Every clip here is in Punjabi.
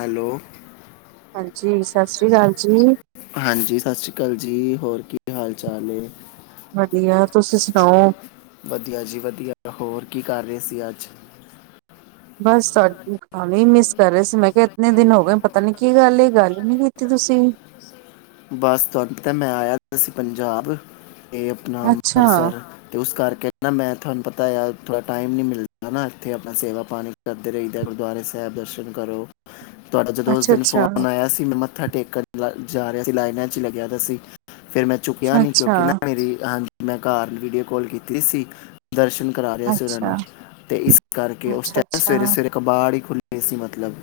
ਹੈਲੋ ਹਾਂਜੀ ਸਤਿ ਸ੍ਰੀ ਅਕਾਲ ਜੀ ਹਾਂਜੀ ਸਤਿ ਸ੍ਰੀ ਅਕਾਲ ਜੀ ਹੋਰ ਕੀ ਹਾਲ ਚਾਲ ਨੇ। ਵਧੀਆ ਤੁਸੀਂ ਸੁਣਾਓ। ਵਧੀਆ ਜੀ ਵਧੀਆ ਹੋਰ ਕੀ ਕਰ ਰਹੇ ਸੀ ਅੱਜ। ਬਸ ਤੁਹਾਡੀ ਕੋਲਿੰਗ ਹੀ ਮਿਸ ਕਰ ਰਹੇ ਸੀ ਮੈਂ ਕਿਹਾ ਇਤਨੇ ਦਿਨ ਹੋ ਗਏ ਪਤਾ ਨੀ ਕੀ ਗੱਲ ਗੱਲ ਹੀ ਨੀ ਕੀਤੀ ਤੁਸੀਂ ਬਸ ਤੁਹਾਨੂੰ ਪਤਾ ਮੈਂ ਆਇਆ ਸੀ ਪੰਜਾਬ। ਇਹ ਆਪਣਾ ਅੱਛਾ ਅੰਬਰਸਰ ਤੇ ਉਸ ਕਰਕੇ ਨਾ ਮੈਂ ਤੁਹਾਨੂੰ ਪਤਾ ਆ। ਥੋੜ੍ਹਾ ਟਾਈਮ ਨੀ ਮਿਲਦਾ ਨਾ ਐਥੇ ਅਪਣਾ ਸੇਵਾ ਪਾਣੀ ਕਰਦੇ ਰਈ ਦੈ, ਗੁਰਦੁਆਰੇ ਸੈਬ ਦਰਸ਼ਨ ਕਰੋ। ਤੁਹਾਡਾ ਜਦੋਂ ਓਸ ਅੱਛਾ ਦਿਨ ਅੱਛਾ ਫੋਨ ਆਯਾ ਸੀ ਮੈਂ ਮੱਥਾ ਟੇਕਣ ਜਾ ਜਾ ਰਿਆ ਸੀ, ਲਾਈਨਾਂ ਚ ਲੱਗਿਆ ਦਾ ਸੀ। ਫੇਰ ਮੈਂ ਚੁਕਿਆ ਨੀ ਕਿਉਂਕਿ ਨਾ ਅੱਛਾ ਮੇਰੀ ਹਾਂਜੀ ਮੈਂ ਘਰ ਵੀਡੀਓ ਕਾਲ ਕੀਤੀ ਸੀ, ਦਰਸ਼ਨ ਕਰਾ ਰਿਆ ਸੀ ਓਨਾਂ ਨੂੰ, ਅੱਛਾ ਅੱਛਾ ਤੇ ਇਸ ਕਰਕੇ ਉਸ ਟੈਮ ਸਵੇਰੇ ਅੱਛਾ ਸਵੇਰੇ ਕਬਾੜ ਹੀ ਖੁੱਲਿਆ ਸੀ ਮਤਲਬ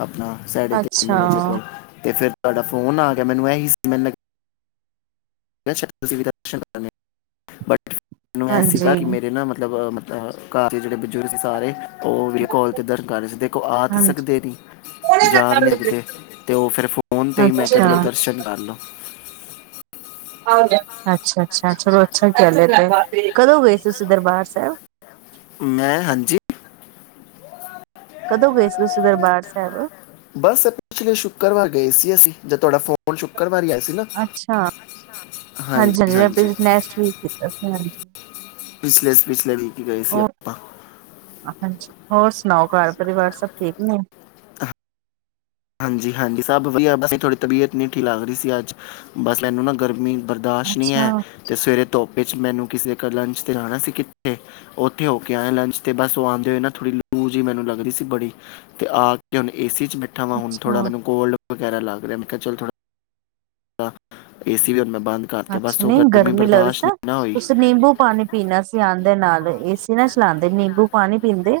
ਆਪਣਾ ਸਾਢੇ ਤਿੰਨ ਵਜੇ ਅੱਛਾ ਕੋਲ ਤੇ ਫੇਰ ਤੁਹੈਡਾ ਫੋਨ ਆ ਗ ਗਿਆ, ਮੈਨੂੰ ਐਹੀ ਸੀ ਮੈਨੂੰ ਲੱਗ ਦਰਸ਼ਨ ਅਸੀਂ ਵੀ ਦਰਸ਼ਨ ਕਰਣੇ, ਬਟ ਮੈਨੂੰ ਐ ਸੀਗਾ ਹਾਂਜੀ ਕਿ ਮੇਰੇ ਨਾ ਮਤਲਬ ਅ ਮਤ ਘ-ਘਾਰ ਜੇੜੇ ਬਜ਼ੁਰਗ ਸੀ ਸਾਰੇ ਓਹ ਵੀ ਕੋਲ 'ਤੇ ਦਰਸ਼ਨ ਕਰ ਰੇ ਸੀ, ਦੇਖੋ ਆ ਤੇ ਹਾਂਜੀ ਸਕਦੇ ਨੀ, ਜਾ ਵੀ ਨੀ ਕਿਦੇ ਤੇ ਔ ਫੇਰ ਫੋਨ 'ਤੇ ਈ ਮੈਂ ਕਿਆ ਚਲੋ ਅੱਛਾ ਅੱਛਾ ਦਰਸ਼ਨ ਕਰ ਲੋ। ਅੱਛਾ ਅੱਛਾ, ਚਲੋ ਅੱਛਾ ਚੱਲ ਐ ਤੇ। ਕਦੋਂ ਗਏ ਤੁਸੀਂ ਦਰਬਾਰ ਸੈਬ? ਮੈਂ ਹਾਂਜੀ। ਕਦੋਂ ਗਏ ਸੀ, ਤੁਸੀਂ ਦਰਬਾਰ ਸੈਬ? ਬਸ ਪਿਛਲੇ ਸ਼ੁੱਕਰਵਾਰ ਗਏ ਸੀ ਅਸੀਂ‌। ਜਦ ਤੁਹਾਡਾ ਫੋਨ ਸ਼ੁੱਕਰਵਾਰ ਵੀ ਆਯ ਅੱਛਾ ਹਾਂਜੀ ਹਾਂਜੀ ਮੈਂ ਪਿਛ ਨੈਕਸਟ ਵੀਕ ਕੀਤਾ ਸੀ, ਹਾਂਜੀ। ਪਿਛਲੇ ਪਿਛਲੇ ਵੀਕ ਹੀ ਗਏ ਸੀ ਔ, ਆਪਾਂ ਹਾਂਜੀ। ਹੋਰ ਸੁ ਸੁਣਾਓ ਘਰ ਪਰਿਵਾਰ ਸਭ ਠੀਕ ਨੇ? ਹਾਂਜੀ ਹਾਂਜੀ, ਸਭ ਵਧੀਆ, ਬਸ ਥੋਡੀ ਤਬੀਅਤ ਨੀ ਠੀ ਲੱਗ ਰੀ ਸੀ ਅੱਜ, ਬਸ ਮੈਨੂੰ ਨਾ ਗਰਮੀ ਬਰਦਾਸ਼ਤ ਨੀ ਹੈ ਅੱਛਾ, ਤੇ ਸਵੇਰੇ ਤੋਪ ਚ ਮੈਨੂੰ ਕਿਸੇ ਦੇ ਘਰ ਲੰਚ ਤੇ ਜਾਣਾ ਸੀ ਕਿੱਥੇ। ਔਥੇ ਹੋ ਕੇ ਆਯਾ ਲੰਚ ਤੇ, ਬਸ ਔ ਆਂਦੇ ਹੋਏ ਨਾ ਥੋੜੀ ਲੂ ਜੀ ਮੈਨੂੰ ਲੱਗਰੀ ਸੀ ਬੜੀ, ਤੇ ਆ ਕੇ ਹੋਣ ਏ ਸੀ ਚ ਬੈ ਠਾ ਵਾ ਹੁਣ ਥੋੜ੍ਹਾ ਅੱਛਾ, ਮੈਨੂੰ ਕੋਲਡ ਵਗੈਰਾ ਲਗ ਰਿਐ, ਮੈਂ ਕਿਆ ਚਲ ਥੋੜਾ ਏਸੀ ਵੀਅਰ ਮੈਂ ਬੰਦ ਕਰਤਾ ਅੱਛਾ, ਬਸ ਉਹ ਨਹੀਂ ਗਰਮੀ ਲੱਗਰੀ ਬਰਦਾਸ਼ਤ ਸੀਨਾ, ਨਹੀਂ ਨਾ ਹੋਈ ਤੁਸੀਂ ਨਿੰਬੂ ਪਾਣੀ ਪੀਣਾ ਸੀ ਆੰਦ ਦੇ ਨਾਲ, ਏਸ ਅਸੀ ਨਾ ਚਲਾਂਦੇ ਨਿੰਬੂ ਪਾਣੀ ਪੀਂਦੇ।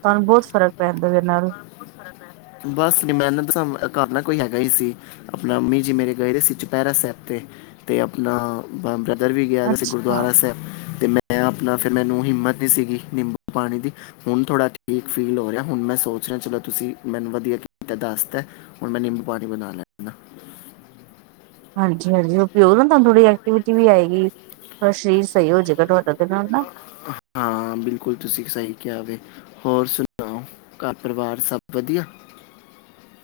ਤੁਹਾਨੂੰ ਬੌਤ ਫ਼ਰਕ ਪੈਂਦ ਤਾ ਬੌਤ ਫਰਕ ਪੈ ਰਿਹੈ, ਬਸ ਨੀ ਮੈਂ ਨਤ ਦੇ ਸਾਬ ਨਾਲ ਐ ਕਰ ਲੈਨ। ਕੋਈ ਹੈਗਾ ਈ ਸੀ, ਅਪਣਾ ਅਮੀ ਜੀ ਮੇਰੇ ਗਏ ਦੇ ਸੀ ਚੁਪੈਰਾ ਸੈਬ ਤੇ, ਤੇ ਅਪਣਾ ਬਾਂਦਰ ਧਰ ਵੀ ਗਿਆ ਸੀ ਅੱਛਾ ਗੁਰਦਆਰਾ ਸੈਬ ਤੇ ਮੈਂ ਮੈਂ ਆਪਣਾ ਫਿਰ ਮੈਨੂੰ ਹਿੰਮਤ ਨੀ ਸੀਗੀ ਨਿੰਬੂ ਪਾਣੀ ਦੀ ਹੁਣ ਥੋੜਾ ਠੀਕ ਫੀਲ ਹੋ ਰਿਹਾ ਹੁਣ ਮੈਂ ਸੋ ਚਲੋ ਤੁਸੀਂ ਮੈਨੂੰ ਵਧੀਆ ਕੀਤਾ ਦਸਤਾ ਹੁਣ ਮੈਂ ਨਿੰਬੂ ਪਾਣੀ ਬਣਾ ਲੈਂਨਾ ਹਾਂਜੀ-ਹਾਂਜੀ ਉਹ [unintelligible] ਤੁਹਾਨੂੰ ਐਕਟੀਵਿਟੀ ਵੀ ਆਏਗੀ। ਤਾਂ ਸਰੀਰ ਸਈ ਹੋਜੇਗਾ ਤੁਹਾਡਾ ਓਦੇ ਨਾਲ ਨਾ ਹਾਂ ਬਿਲਕੁਲ ਤੁਸੀਂ ਸਹੀ ਕਿਹਾ ਵੇ ਹੋਰ ਸੁਣਾਓ ਘਰ ਪਰਿਵਾਰ ਸਭ ਵਧੀਆ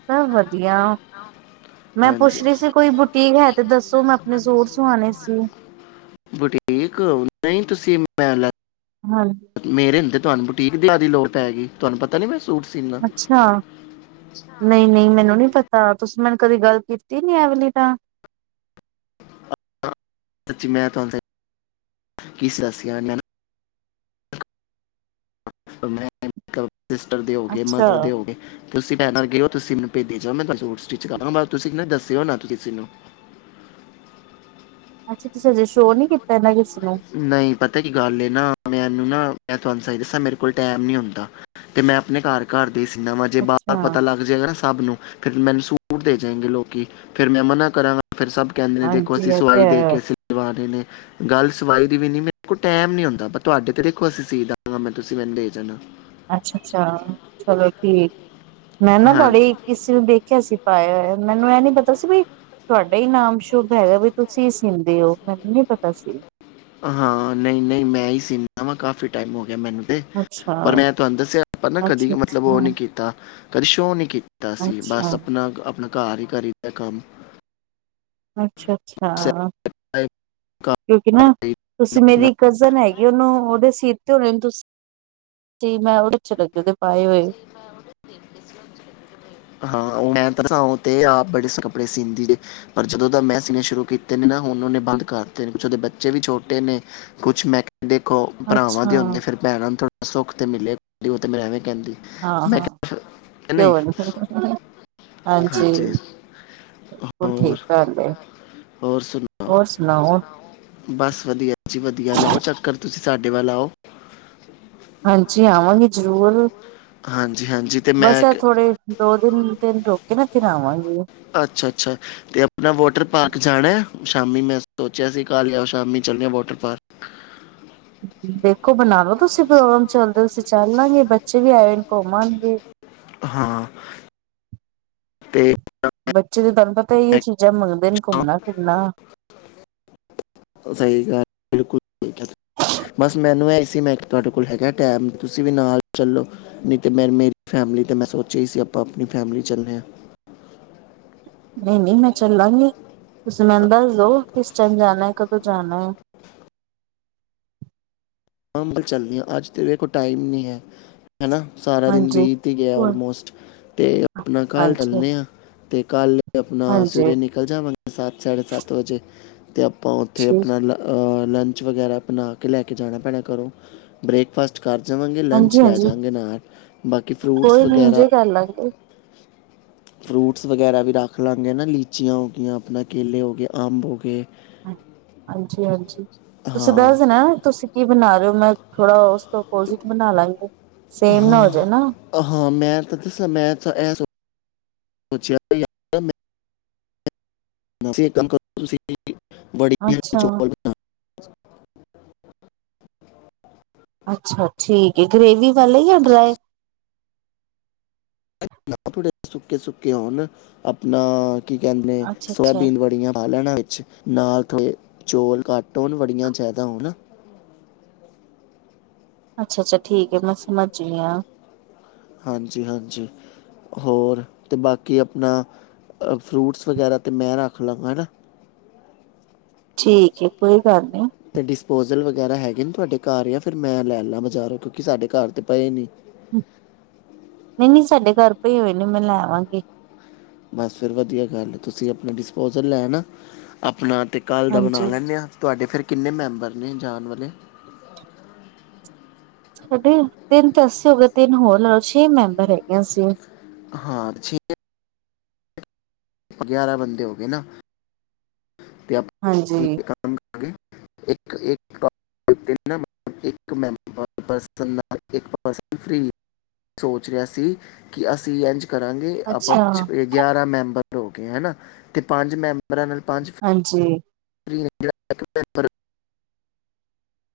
ਸਭ ਵਧੀਆ ਮੈਂ ਹਾਂਜੀ ਪੁੱਛ ਰਹੀ ਸੀ ਕੋਈ ਬੁਟੀਕ ਹੈ ਤੇ ਦੱਸੋ ਮੈਂ ਆਪਣੇ ਸੂਟ ਸਵਾਣੇ ਸੀ ਬੁਟੀਕ ਨਹੀਂ ਤੁਸੀਂ [unintelligible] ਹਾਂਜੀ ਮੇਰੇ ਹੁੰਦੇ ਤੁਹਾਨੂੰ ਬੂ- ਟੀਕ ਦਿਆ ਦੀ ਲੋੜ ਪੈਗੀ ਤੁਹਾਨੂੰ ਪਤਾ ਨੀ ਮੈਂ ਸੂਟ ਸੀਨਾ ਅੱਛਾ, ਨਈ-ਨਈ ਮੈਨੂੰ ਨੀ ਪ ਤਾਂ ਤੁਸੀਂ ਮੈਨੂੰ ਕਦੀ ਗੱਲ ਕੀਤੀ ਨੀ, ਐਵੇਲੀ ਤਾਂ ਸੱਚੀ ਮੈਂ ਤੁਹਾਨੂੰ ਕੀ [unintelligible] ਮੈਂ [unintelligible] ਸਿਸਟਰ ਦੇ ਹੋ ਗਏ, ਮਦਰ ਅੱਛਾ ਦੇ ਹੋ ਗਏ, ਤੁਸੀਂ [unintelligible] ਗਏ ਓ ਤੁਸੀਂ ਭੇਦੀ ਜਾ ਮੈਂ ਤੁਹਾਨੂੰ ਸੂਟ ਸਟਿਚ ਕਰਾਂ, ਤੁਸੀਂ ਨਾ ਦੱਸਿਓ ਨਾ ਕਿਸੇ ਨੂੰ ਅੱਛਾ ਤੁਸੀਂ ਹਜੇ ਸ਼ੋ ਨੀ ਕੀਤਾ [unintelligible] ਨਹੀਂ, ਪਤਾ ਕੀ ਗੱਲ ਏ ਨਾ ਮੈਂ ਮੈਨੂੰ ਨਾ, ਮੈਂ ਤੁਹਾਨੂੰ ਸਹੀ ਦੱਸਾਂ, ਮੇਰੇ ਕੋਲ ਟੈਮ ਨੀ ਹੁੰਦਾ ਤੇ ਮੈਂ ਆਪਣੇ ਘਰ-ਘਰ ਦੇ ਸੀਨਾ ਵਾ ਜੇ ਬਾਹਰ ਅੱਛਾ ਪਤਾ ਲੱਗ ਜਾਏਗਾ ਨਾ ਸਭ ਨੂੰ ਫਿਰ ਮੈਨੂੰ ਸੂਟ ਦੇ ਜਾਏੰਗੇ ਲੋਕੀ, ਫਿਰ ਮੈਂ ਮਨਾ ਕਰਾਂ ਫੇਰ ਸਭ ਕਹਿੰਦੇ ਨੇ ਦੇਖੋ, ਹਾਂਜੀ ਅਸੀਂ ਇਹ ਤੇ ਸਵਾਈ ਦੇ ਹੈ। ਕੇ ਸਵਾਣੇ ਨੇ ਗੱਲ ਸਵਾਈ ਦੀ ਵੀ ਨੀ, ਮੇਰੇ ਕੋਲ ਟੈਮ ਨੀ ਹੁੰਦਾ, ਪਰ ਤੁਹਾਡੇ ਤੇ ਦੇਖੋ ਅਸੀਂ ਸੀ ਦਾਂਗਾ ਮੈਂ, ਤੁਸੀਂ ਮੈਨੂੰ ਦੇ ਜਾਣਾ। ਅੱਛਾ ਅੱਛਾ ਚਲੋ ਠੀਕ ਮੈਂ ਨਾ ਹਾਂ ਤੁਹਾਡੇ ਕਿਸੇ ਨੂੰ, ਦੇਖਿਆ ਸੀ। ਪਾਇਆ ਹੋਇਆ ਮੈਨੂੰ ਇਹ ਨੀ ਪਤਾ ਸੀ ਵੀ, ਤੁਹਾਡਾ ਹੀ ਨਾਮ ਸ਼ੁਭ ਹੈਗਾ ਵੀ, ਤੁਸੀਂ ਈ ਸੀੰਦੇ ਓ, ਮੈਨੂੰ ਨੀ ਪਤਾ ਸੀ। ਹਾਂ ਨਈ-ਨਈ ਮੈਂ ਹੀ ਸੀਨਾ ਵਾ, ਕਾਫੀ ਟਾਈਮ ਮੈਨੂੰ ਤੇ ਅੱਛਾ ਪਰ ਮੈਂ ਤੁਹਾਨੂੰ ਦੱਸਿਆ ਪਰ ਨਾ ਕਦੀ ਅੱਛਾ ਮਤਲਬ, ਅੱਛਾ ਉਹ ਨੀ ਕੀਤਾ ਕਦੀ ਸ਼ੋ ਨੀ ਕੀ ਤਾ ਸੀ ਬਸ ਅੱਛਾ ਆਪਨਾ-ਆਪਨਾ ਘਰ ਈ ਕਰੀ ਦੈ ਕੰਮ। ਅੱਛਾ। ਅੱਛਾ, ਸਾਰੇ ਘਰ ਕਿਉਂਕਿ ਨਾ, ਹੀ ਤੁਸੀਂ ਆਪਣਾ ਮੇਰੀ ਕਜ਼ਨ ਹੈਗੀ, ਉਹਨੂੰ ਉਹਦੇ ਸੀ ਹੋ ਨੂੰ ਤੁਸੀ ਮੈਂ [unintelligible] ਹਾਂ ਓ ਮੈਂ ਤਸਾ ਤੇ ਆਪ ਬੜੇ ਕੱਪੜੇ ਸੀਂਦੀ ਦੇ, ਪਰ ਜਦੋਂ ਦਾ ਮੈਂ ਸੀਣੇ ਸ਼ੁਰੂ ਕੀਤੇ ਨੇ ਨਾ, ਹੁਣ ਉਹਨੇ ਬੰਦ ਕਰ ਤੇ ਨੇ ਕੁੱਛ ਉਹਦੇ ਬੱਚੇ ਵੀ ਛੋਟੇ ਨੇ ਕੁਛ ਮੈਂ ਦੇਖੋ ਭਰਾਵਾਂ ਅੱਛਾ ਦੇ ਹੁੰਦੇ, ਫੇਰ ਭੈਣਾਂ ਨੂੰ ਥੋੜ੍ਹਾ ਸੁੱਖ ਤੇ ਮਿਲੇ ਉਹ ਤੇ ਮੈਂ ਐਵੇਂ ਕਹਿੰਦੀ ਹਾਂ, ਮੈਂ ਹਾਂ ਕਿਹਾ ਨਹੀਂ ਕਿਓ ਨੀ ਹਾਂਜੀ ਬਿਲਕੁਲ ਹੋਰ ਠੀਕ ਗੱਲ ਹੋਰ ਸੁਣਾਓ ਹੈ--ਹੋਰ ਸੁਣਾਓ ਬਸ ਵਧੀਆ ਜੀ ਵਧੀਆ ਲਾਓ ਚੱਕਰ ਤੁਸੀਂ ਸਾਡੇ ਵੱਲ ਆਓ ਹਾਂਜੀ। ਆਵਾਂਗੇ ਜ਼ਰੂਰ ਹਾਂਜੀ-ਹਾਂਜੀ ਤੇ ਬਸ, ਮੈਂ ਆ ਕ ਥੋੜੇ ਦੋ ਦਿਨ ਦਿਨ ਰੋਕੇ ਨਾ ਫਿਰ ਆਵਾਂਗੇ ਅੱਛਾ, ਅੱਛਾ। ਤੇ ਆਪਣਾ ਵਾਟਰ ਪਾਰਕ ਜਾਣਾ? ਸ਼ਾਮੀ ਮੈਂ ਸੋਚਿਆ ਸੀ, ਘਰ ਜਾਓ ਸ਼ਾਮੀ ਚੱਲਿਆ ਵਾਟਰ ਪਾਰਕ ਦੇਖੋ ਬਣਾ ਲੋ ਤੁਸੀਂ ਪ੍ਰੋਗਰਾਮ ਚੱਲਦੇ ਹੋ ਤੁਸੀਂ ਚੱਲ ਲਾਂਗੇ ਬੱਚੇ ਵੀ ਆਏ ਨੇ ਘੁੰਮਣਗੇ ਹਾਂ ਤੇ ਬੱਚੇ ਤੇ ਤੁਹਾਨੂੰ ਪਤਾ ਹੀ ਉਹ ਮੈਂ ਚੀਜ਼ਾਂ ਮੰਗਦੇ ਨੇ ਕਿਹਾ ਘੁੰਮਣਾ, ਫਿਰਨਾ ਸਹੀ ਗੱਲ ਬਕੁ ਬਸ ਮੈਨੂੰ ਐ ਸੀ ਮੈਂ ਤੁਹਾਡੇ ਕੋਲ ਹੈਗਾ ਟਾਈਮ ਤੁਸੀਂ ਵੀ ਨਾਲ ਚੱਲੋ ਨਹੀਂ ਤੇ ਮੇਰੀ ਫੈਮਿਲੀ ਤੇ ਮੈਂ ਸੋਚਿਆ ਹੀ ਸੀ ਆਪਾਂ ਆਪਣੀ ਫੈਮਲੀ ਚੱਲੇ ਹਾਂ ਨਹੀਂ, ਨਹੀਂ। ਮੈਂ ਚੱਲਾਂਗੀ। ਤੁਸੀਂ ਮੈੂੰ ਦੱਸ ਦਉ ਕਿਸ ਟਾਈਮ ਜਾਣਾ ਹੈ ਕਦੋਂ ਜਾਣਾ ਹੈ ਹਾਂ ਵੱਲ ਚੱਲਦੀ ਹ ਅੱਜ ਤੇਰੇ ਕੋਲ ਟਾਈਮ ਨਹੀਂ ਹੈ ਹਨਾ ਸਾਰਾ ਦਿਨ ਹਾਂਜੀ ਬੀਜਤੀ ਗਿਆ ਆਲਮੋਸਟ ਤੇ ਆਪਣਾ ਘਰ ਹਾਂਜੀ ਡਲਣੇ ਆ ਅਤੇ ਕੱਲ੍ਹ ਆਪਣਾ ਹਾਂਜੀ ਸਵੇਰੇ ਨਿਕਲ ਜਾ ਮੈਂ ਸਤ ਸਾਢੇ ਸੱਤ ਵਜੇ ਤੇ ਆਪਾਂ ਉੱਥੇ ਠੀਕ ਆਪਣਾ ਲ ਲੰਚ ਵਗੈਰਾ ਬਣਾ ਕੇ ਲੈ ਕੇ ਜਾਣਾ ਪੈਣਾ ਕਰੋ ਬਰੇਕਫਾਸਟ ਕਰ ਜਾਵਾਂਗੇ ਲੰਚ ਹਾਂਜੀ ਲੈ ਹਾਂਜੀ ਜਾਵਗੇ ਨਾਲ ਬਾਕੀ ਫਰੂਟਸ ਕੋਈ ਨੀ ਵਗੈਰਾ ਇੰਜੇ ਕਰ ਲਾਂਗੇ ਫਰੂਟਸ ਵਗੈਰਾ ਵੀ ਰੱਖ ਲਾਂਗੇ ਨਾ ਲੀਚੀਆਂ ਹੋ ਗਈਆਂ ਆਪਣਾ ਕੇਲੇ ਹੋ ਗਏ, ਅੰਬ ਹੋ ਗਏ ਹਾਂਜੀ, ਹਾਂਜੀ। ਤੁਸੀਂ ਹਾਂ ਦੱਸ ਦੇਣਾ ਤੁਸੀਂ ਕੀ ਬਣਾ ਰਹੇ ਹੋ ਮੈਂ ਥੋੜਾ ਓਪੋਜਿਟ ਬਣਾ ਲਾਂਗੇ ਸੇਮ ਨਾ ਹੋ ਹਾਂ ਜਾਏ ਹਾਂ ਮੈਂ ਤਾਂ ਦੱਸਾਂ ਮੈਂ [inaudible] ਵੜੀਆਂ ਅੱਛਾ ਚੌਲ ਬਣਾ- ਅੱਛਾ। ਠੀਕ ਹੈ। ਗਰੇੇਵੀ ਗਲੇਵੀ ਵਾਲੀ ਕੇ ਡਰਾਈ ਨਾੜ ਸੁੱਕੇ, ਸੁੱਕੇ ਉਣ ਆਪਣਾ ਕੀ ਕਹਿੰਦੇ ਨੇ ਅੱਛਾ ਅੱਛਾ ਸੋਇਬੀ ਵੱਡੀਆਂ ਪਾ ਲੈਣਾ ਨਾਲ ਥੋੜੇਚੌਲ ਘੱਟ ਹੋਣ ਬੜੀਆਂ ਜ਼ਿਆਦਾ ਹੋਣ ਅੱਛਾ ਅੱਛਾ ਠੀਕ ਹੈ ਮੈਂ ਸਮਝ ਗਈ ਹਾਂ ਹਾਂਜੀ ਹਾਂਜੀ ਹੋਰ ਅਤੇ ਬਾਕੀ ਆਪਣਾ ਫਰੂਟਸ ਵਗੈਰਾ ਤਾਂ ਮੈਂ ਰੱਖ ਲਵਾਂ ਹੈ ਨਾ ਠੀਕ ਹੈ ਕੋਈ ਗੱਲ ਨਹੀਂ ਅਤੇ ਡਿਸਪੋਜਲ ਵਗੈਰਾ ਹੈਗੇ ਨਹੀਂ ਤੁਹਾਡੇ ਘਰ ਜਾਂ ਫਿਰ ਮੈਂ ਲੈ ਲਾ ਬਾਜ਼ਾਰੋਂ ਕਿਉਂਕਿ ਸਾਡੇ ਘਰ ਤਾਂ ਪਏ ਨੇ [unintelligible] ੇ ਪਏ ਹੋਏਹੋਏ ਨ ਮੈਂ ਲੈਵਾਂਗੀ ਬਸ ਫਿਰ ਵਧੀਆ ਗੱਲ ਹੈ ਤੁਸੀਂ ਆਪਣਾ ਡਿਸਪੋਜ਼ਲ ਲੈ ਨਾ ਆਪਣਾ ਅਤੇ ਕਾਲ ਦਾ ਬਣਾ ਹਾਂਜੀ ਲੈਂਦੇ ਹਾਂ ਤੁਹਾਡੇ ਫਿਰ ਕਿੰਨੇ ਮੈਂਬਰ ਨੇ ਜਾਣ ਵਾਲੇ ਸਾਡੇ ਤਿੰਨ ਤਾਂ ਅਸੀ ਹੋ ਗਏ ਤਿੰਨ ਹੋਰ ਛੇ ਮੈਂਬਰ ਹੈਗੇੀਆਂ ਸੀ ਹਾਂ ੀ ਗਿਆਰਾਂ ਬੰਦੇ ਹੋ ਗਏ ਨਾ ਤੇ ਅਪਾ ਹਾਂਜੀ [unintelligible] [unintelligible] ਸੋਚ ਰਿਹਾ ਸੀ ਕਿ ਅਸੀਂ ਐਂਜ ਕਰਾਂਗੇ ਆਪਾਂ ਅੱਛਾ ਗਿਆਰਾਂ ਮੈਂਬਰ ਹੋ ਗੇ ਹਨਾ ਤੇ ਪੰਜ ਮੈਂਬਰਾਂ ਨਾਲ ਹਾਂਜੀ [unintelligible]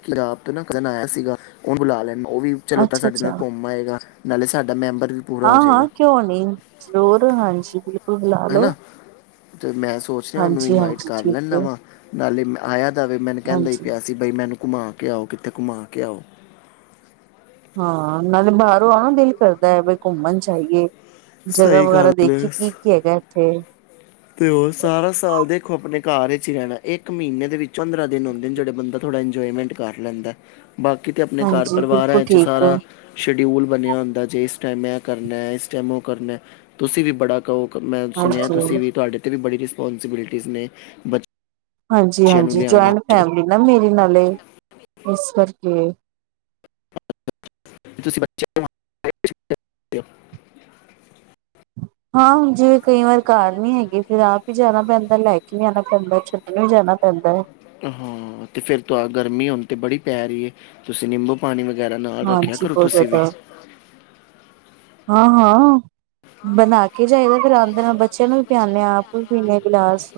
ਪੰਜਆਬ ਤੋਂ ਨਾ ਕਜ਼ਨ ਆਇਆ ਸੀਗਾ ਉਂਨੂੰ ਬੁਲਾ ਲੈਂਦਾ ਉਹ ਵੀ ਚਲੋ ਤਾਂ ਅੱਛਾ ਸਾਡੇ ਨਾਲ ਅੱਛਾ ਘੁੰਮ ਆਏਗਾ ਨਾਲੇ ਸਾਡਾ ਮੈਂਬਰ ਵੀ ਪੂਰਾ ਹਾਂ ਹੋ ਜਾਏਗਾ ਹਾਂ ਕਿਉਂ ਨੀ ਜ਼ਰੂਰ ਹਾਂਜੀ ਬਿਲਕੁਲ ਹੈਲੋ ਅਤੇ ਮੈਂ ਸੋਚ ਰਿਹਾ ਉਹਨੂੰ ਇਨਵਾਈਟ ਕਰ ਠੀਕ ਹੈ ਲੈਂਦਾ ਵਾਂ ਨਾਲੇ ਮੈ ਆਇਾ [unintelligible] ਮੈਨ ਕਹਿੰਦਾ ਹੀ ਹਾਂਜੀ ਪਿਆ ਸੀ ਬਈ ਮੈਨੂੰ ਘੁੰਮਾ ਕੇ ਆਓ ਕਿੱਥੇ ਘੁੰਮਾ ਕੇ ਆਓ ਹਾਂ ਨਾਲੇ ਬਾਹਰੋਂ ਆ ਨਾ ਦਿਲ ਕਰਦਾ ਹੈ ਵੀ ਘੁੰਮਣ ਜਾਈਏ ਜਗ੍ਹਾ ਸਹੀ ਗੱਲ ਵਗੈਰਾ ਦੇਖੀ ਹੈ ਕੀ ਕੀ ਹੈਗਾ ਇੱਥੇ ਤੇ ਉਹ ਸਾਰਾ ਸਾਲ ਦੇਖੋ ਆਪਣੇ ਘਰ ਵਿਚ ਹੀ ਰਹਿਣਾ ਇੱਕ ਮਹੀਨੇ ਦੇ ਵਿੱਚ ਚ ਪੰਦਰਾਂ ਦਿਨ ਹੁੰਦੇ ਨੇ ਜਿਹੜੇ ਬੰਦਾ ਥੋੜਾ ਇੰਜੋਏ ਇੰਜੋਏਮੈਂਟ ਕਰ ਲੈਂਦਾ ਬਾਕੀ ਤਾਂ ਆਪਣੇ ਘਰ ਹਾਂਜੀ ਬਿਲਕੁਲ ਪਰਿਵਾਰਾਂ 'ਚ ਠੀਕ ਸਾਰਾ ਸ਼ਡਿਊਲ ਬਣਿਆ ਹੁੰਦਾ ਜਿਸ ਇਹ ਕਰਨਾ ਹੈ ਇਸ ਟਾਈਮ ਉਹ ਕਰਨਾ ਤੁਸੀਂ ਵੀ ਬੜਾ ਕਹੋ ਮੈਂ ਸੁਣਿਆ ਹਾਂਜੀ ਤੁਸੀਂ ਵੀ ਵੀ ਬੜੀ ਰਿਸਪੋਂਸਿਬਿਲਿਟੀਜ਼ ਨੇ ਬਚ ਹਾਂਜੀ ਹਾਂਜੀ ਜੁਆਇੰਟ ਫੈਮਲੀ ਨਾ ਮੇਰੇ ਨਾਲ ਲੋ ਇਸ ਕਰਕੇ [unintelligible] ਹਾਂ ਹੁਣ ਜਿਵੇ ਕਈ ਵਾਰ ਘਰ ਨੀ ਹੈਗੇ ਫਿਰ ਆਪ ਈ ਜਾਨਾ ਪੈਂਦਾ ਲੈਕੇ ਵੀ ਆਨਾ ਪੈਂਦਾ ਛੱਡਣ ਵੀ ਜਾਣਾ ਪੈਂਦਾ ਏ ਹਾਂ ਤੇ ਫਰ ਤਾ ਗਰਮੀ ਹੁਨ ਤੇ ਬੜੀ ਪੈ ਰਹੀ ਏ ਤੁਸੀਂ ਨਿੰਬੂ ਪਾਨੀ ਵਗੈਰਾ ਨਾਲ ਰੱਖਿਆ ਹਾਂਜੀ ਕਰੋ ਬਹੁਤ ਤੁਸੀਂ ਵੀ ਜ਼ਿਆਦਾ ਹਾਂ ਹਾਂ ਬਨਾ ਕੇ ਜਾਈਦਾ ਫਿਰ ਆਉਂਦੇ ਨੁ ਬੱਚਿਆਂ ਨੂੰ ਵੀ ਪਿਆਨੇ ਆ ਆਪ ਵੀ ਪੀਂਦੇ ਗਿਲਾਸ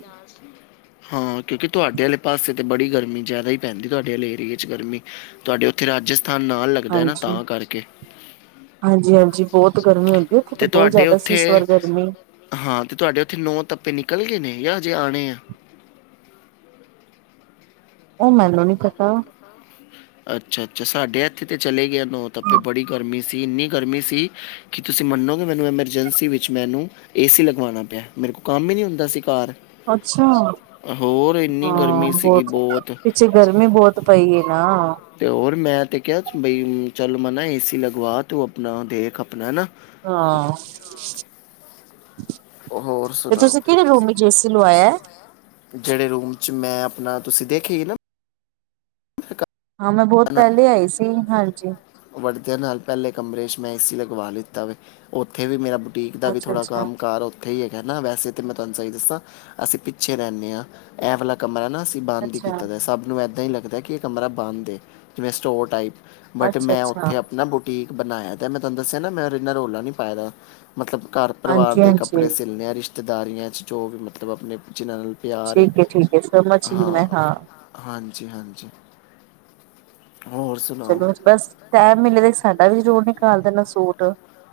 ਹਾਂ ਕਿਉਂਕਿ ਤੁਆਡੇ ਅਲੇ ਪਾਸੇ ਤੇ ਬੜੀ ਗਰਮੀ ਜ਼ਿਆਦਾ ਈ ਪੈਂਦੀ ਤੁਆਡੇ ਅਲੇ ਏਰੀਏ ਚ ਗਰਮੀ ਤੁਆਡੇ ਉੱਥੇ ਰਾਜਸ ਥਾਨ ਨਾਲ ਲੱਗਦਾ ਏਨਾ ਹਾਂਜੀ ਤਾਂ ਕਰਕੇ ਤੇ ਹਾਂਜੀ ਬਹੁਤ ਗਰਮੀ ਹੁੰਦੀ ਉੱਥੇ ਹਾਂਜੀ, ਤਾਂ ਤੇ ਬਹੁਤ ਤੁਹਾਡੇ ਜ਼ਿਆਦਾ ਸੀ ਇਸ ਵਾਰ ਗਰਮੀ ਉਥੇ ਨੋ ਤਪੈ ਨਿਕਲ ਗਏ ਨੇ ਯਾ ਜੇ ਆਣੇ ਆ ਉਹ ਮੈਨੂੰ ਨੀ ਪਤਾ ਅੱਛਾ ਅੱਛਾ ਸਾਡੇ ਇੱਥੇ ਤਾਂ ਚਲੇ ਗਏ ਨੌ ਤੱਪੇ ਬੜੀ ਗਰਮੀ ਸੀ ਇੰਨੀ ਗਰਮੀ ਸੀ ਕੀ ਤੁਸੀਂ ਮੱਨੋਗੇ ਮੈਨੂੰ ਐਮਰਜੈਂਸੀ ਵਿੱਚ ਮੈਨੂੰ ਏਸੀ ਲਗਵਾਨਾਂ ਪਿਆ ਮੇਰੇ ਕੋ ਕਾਮ ਈ ਨੀ ਹੁੰਦਾ ਸੀ ਘਾਰ ਅੱਛਾ ਗਰਮੀ ਹਾਂ ਸੀਗੀ ਬਹੁਤ ਪਿੱਛੇ ਗਰਮੀ ਬਹੁਤ ਪਈ ਏ ਨਾ ਤੇ ਹੋਰ ਮੈਂ ਤੇ ਕਿਆ ਬਈ ਚਲ ਮਨਾ ਏ ਸੀ ਲਗਵਾ ਤੂ ਆਪਣਾ ਦੇਖ ਆਪਣਾ ਨਾ ਹਾਂ ਹੋਰ ਤੇ ਸੁਨਾਓ ਤੁਸੀਂ ਕਿਹੜੇ ਰੂਮ ਵਿੱਚ ਏਸੀ ਲਵਾਇਆ ਜੇਡੇ ਰੂਮ ਚ ਮੈਂ ਅਪਣਾ ਤੁਸੀ ਦੇਖੀ ਏ ਨਾ ਹਾਂ ਮੈਂ ਬਹੁਤ ਪਹਿਲੇ ਆਈ ਸੀ ਹਾਂਜੀ [unintelligible] ਨਾਲ ਪਹਿਲੇ ਕਮਰੇ ਚ ਮੈਂ ਏ ਸੀ ਲਗਵਾ ਲਿੱਤਾ ਵ ਉੱਥੇ ਵੀ ਮੇਰਾ ਬੁਟੀਕ ਦਾ ਵੀ ਅੱਛਾ ਥੋੜਾ ਅੱਛਾ ਕੰਮ ਕਾਰ ਉੱਥੇ ਈ ਹੈਗਾ ਨਾ ਵੈਸੇ ਮੈਂ ਤੁਹਾਨੂੰ ਸਹੀ ਦੱਸਾਂ ਅਸੀਂ ਪਿੱਛੇ ਰਹਿੰਨੇ ਆ ਐ ਵਾਲਾ ਕਮਰਾ ਨਾ ਅਸੀ ਬੰਦ ਈ ਅੱਛਾ ਕੀਤਾ ਦ ਸਭ ਨੂੰ [unintelligible] [unintelligible] ਲੱਗਦਾ ਕਿ ਇਹ ਕਮਰਾ ਬੰਦ ਏ ਜਿਵੇਂ ਸਟੋਰ ਟਾਈਪ ਤੇ ਅੱਛਾ ਮੈਂ ਅੱਛਾ ਉੱਥੇ ਆਪਣਾ ਬੂਟੀਕ ਬਣਾਇਆ ਦ ਮੈਂ ਤਹਾਨੂੰ ਦੱਸਿਆ ਨਾ ਮੈਂ ਏਨਾ ਰੋਲਾ ਨੀ ਪਾਇਆ ਦਾ ਮਤਲਬ ਘਰ ਪਰਵਾਰ ਹਾਂਜੀ ਦੇ ਕੱਪੜੇ ਹਾਂਜੀ ਸਿਲਣੇ ਆ ਰਿਸ਼ ਰਿਸ਼ਤੇਦਾਰੀਆਂ ਚ ਜੋ ਵੀ ਮਤਬ ਆਪਣੇ ਜਿਨ੍ਹਾਂ ਨਲ ਪਿਆਰ ਏ ਠੀਕ ਹੈ ਠੀਕ ਹੈ ਸਮਝ ਗਈ ਹਾਂ ਮੈਂ ਹਾਂਜੀ ਹਾਂਜੀ ਹੋਰ ਸੁਣਾਓ [unintelligible] ਟੈਮ ਮਿਲੇ ਦੇ ਸਾਡਾ ਵੀ [unintelligible] ਨਿਕਾਲ ਦੇਨਾ ਸੂਟ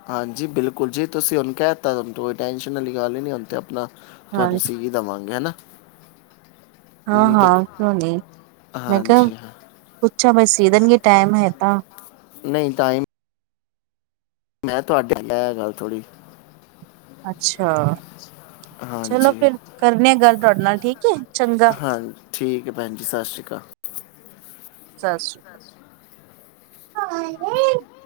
ਹਾਂਜੀ ਬਿਲਕੁਲ ਜੀ ਤੁਸੀਂ ਹੁਨ ਕਹਿਤਾ ਤੇ ਟੈਂਸ਼ਨ ਅਲੀ ਗੱਲ ਈ ਨੀ ਹੁਨ ਤੇ ਆਪਣਾ ਤੁਹਾਨੂੰ ਹਾਂਜੀ ਸੀਵੀ ਦਾਵਾਂਗੇ ਹਨਾ ਹਾਂ ਹਾਂ ਕਿਉਂ ਨੀ ਮੈਂ ਕਿਆ ਹਾਂਜੀ ਹਾਂ ਪੁੱਛਾ ਬਈ ਸੀ ਦੇਨ ਗੇ ਟੈਮ ਹੈ ਤਾਂ ਨਹੀਂ ਟਾਈਮ ਮੈਂ ਤੁਹਾਡੇ [unintelligible] ਗੱਲ ਥੋੜ੍ਹੀ ਅੱਛਾ ਹਾਂ ਚਲੋ ਹਾਂਜੀ ਫਿਰ ਕਰਨੇ ਆ ਗੱਲ [unintelligible] ਹਾਂ ਠੀਕ ਹੈ ਭੈਣ ਜੀ ਸਤਿ ਸ਼੍ਰੀ ਅਕਾਲ ਸਤਿ ਸ਼੍ਰੀ [unintelligible] [inaudible]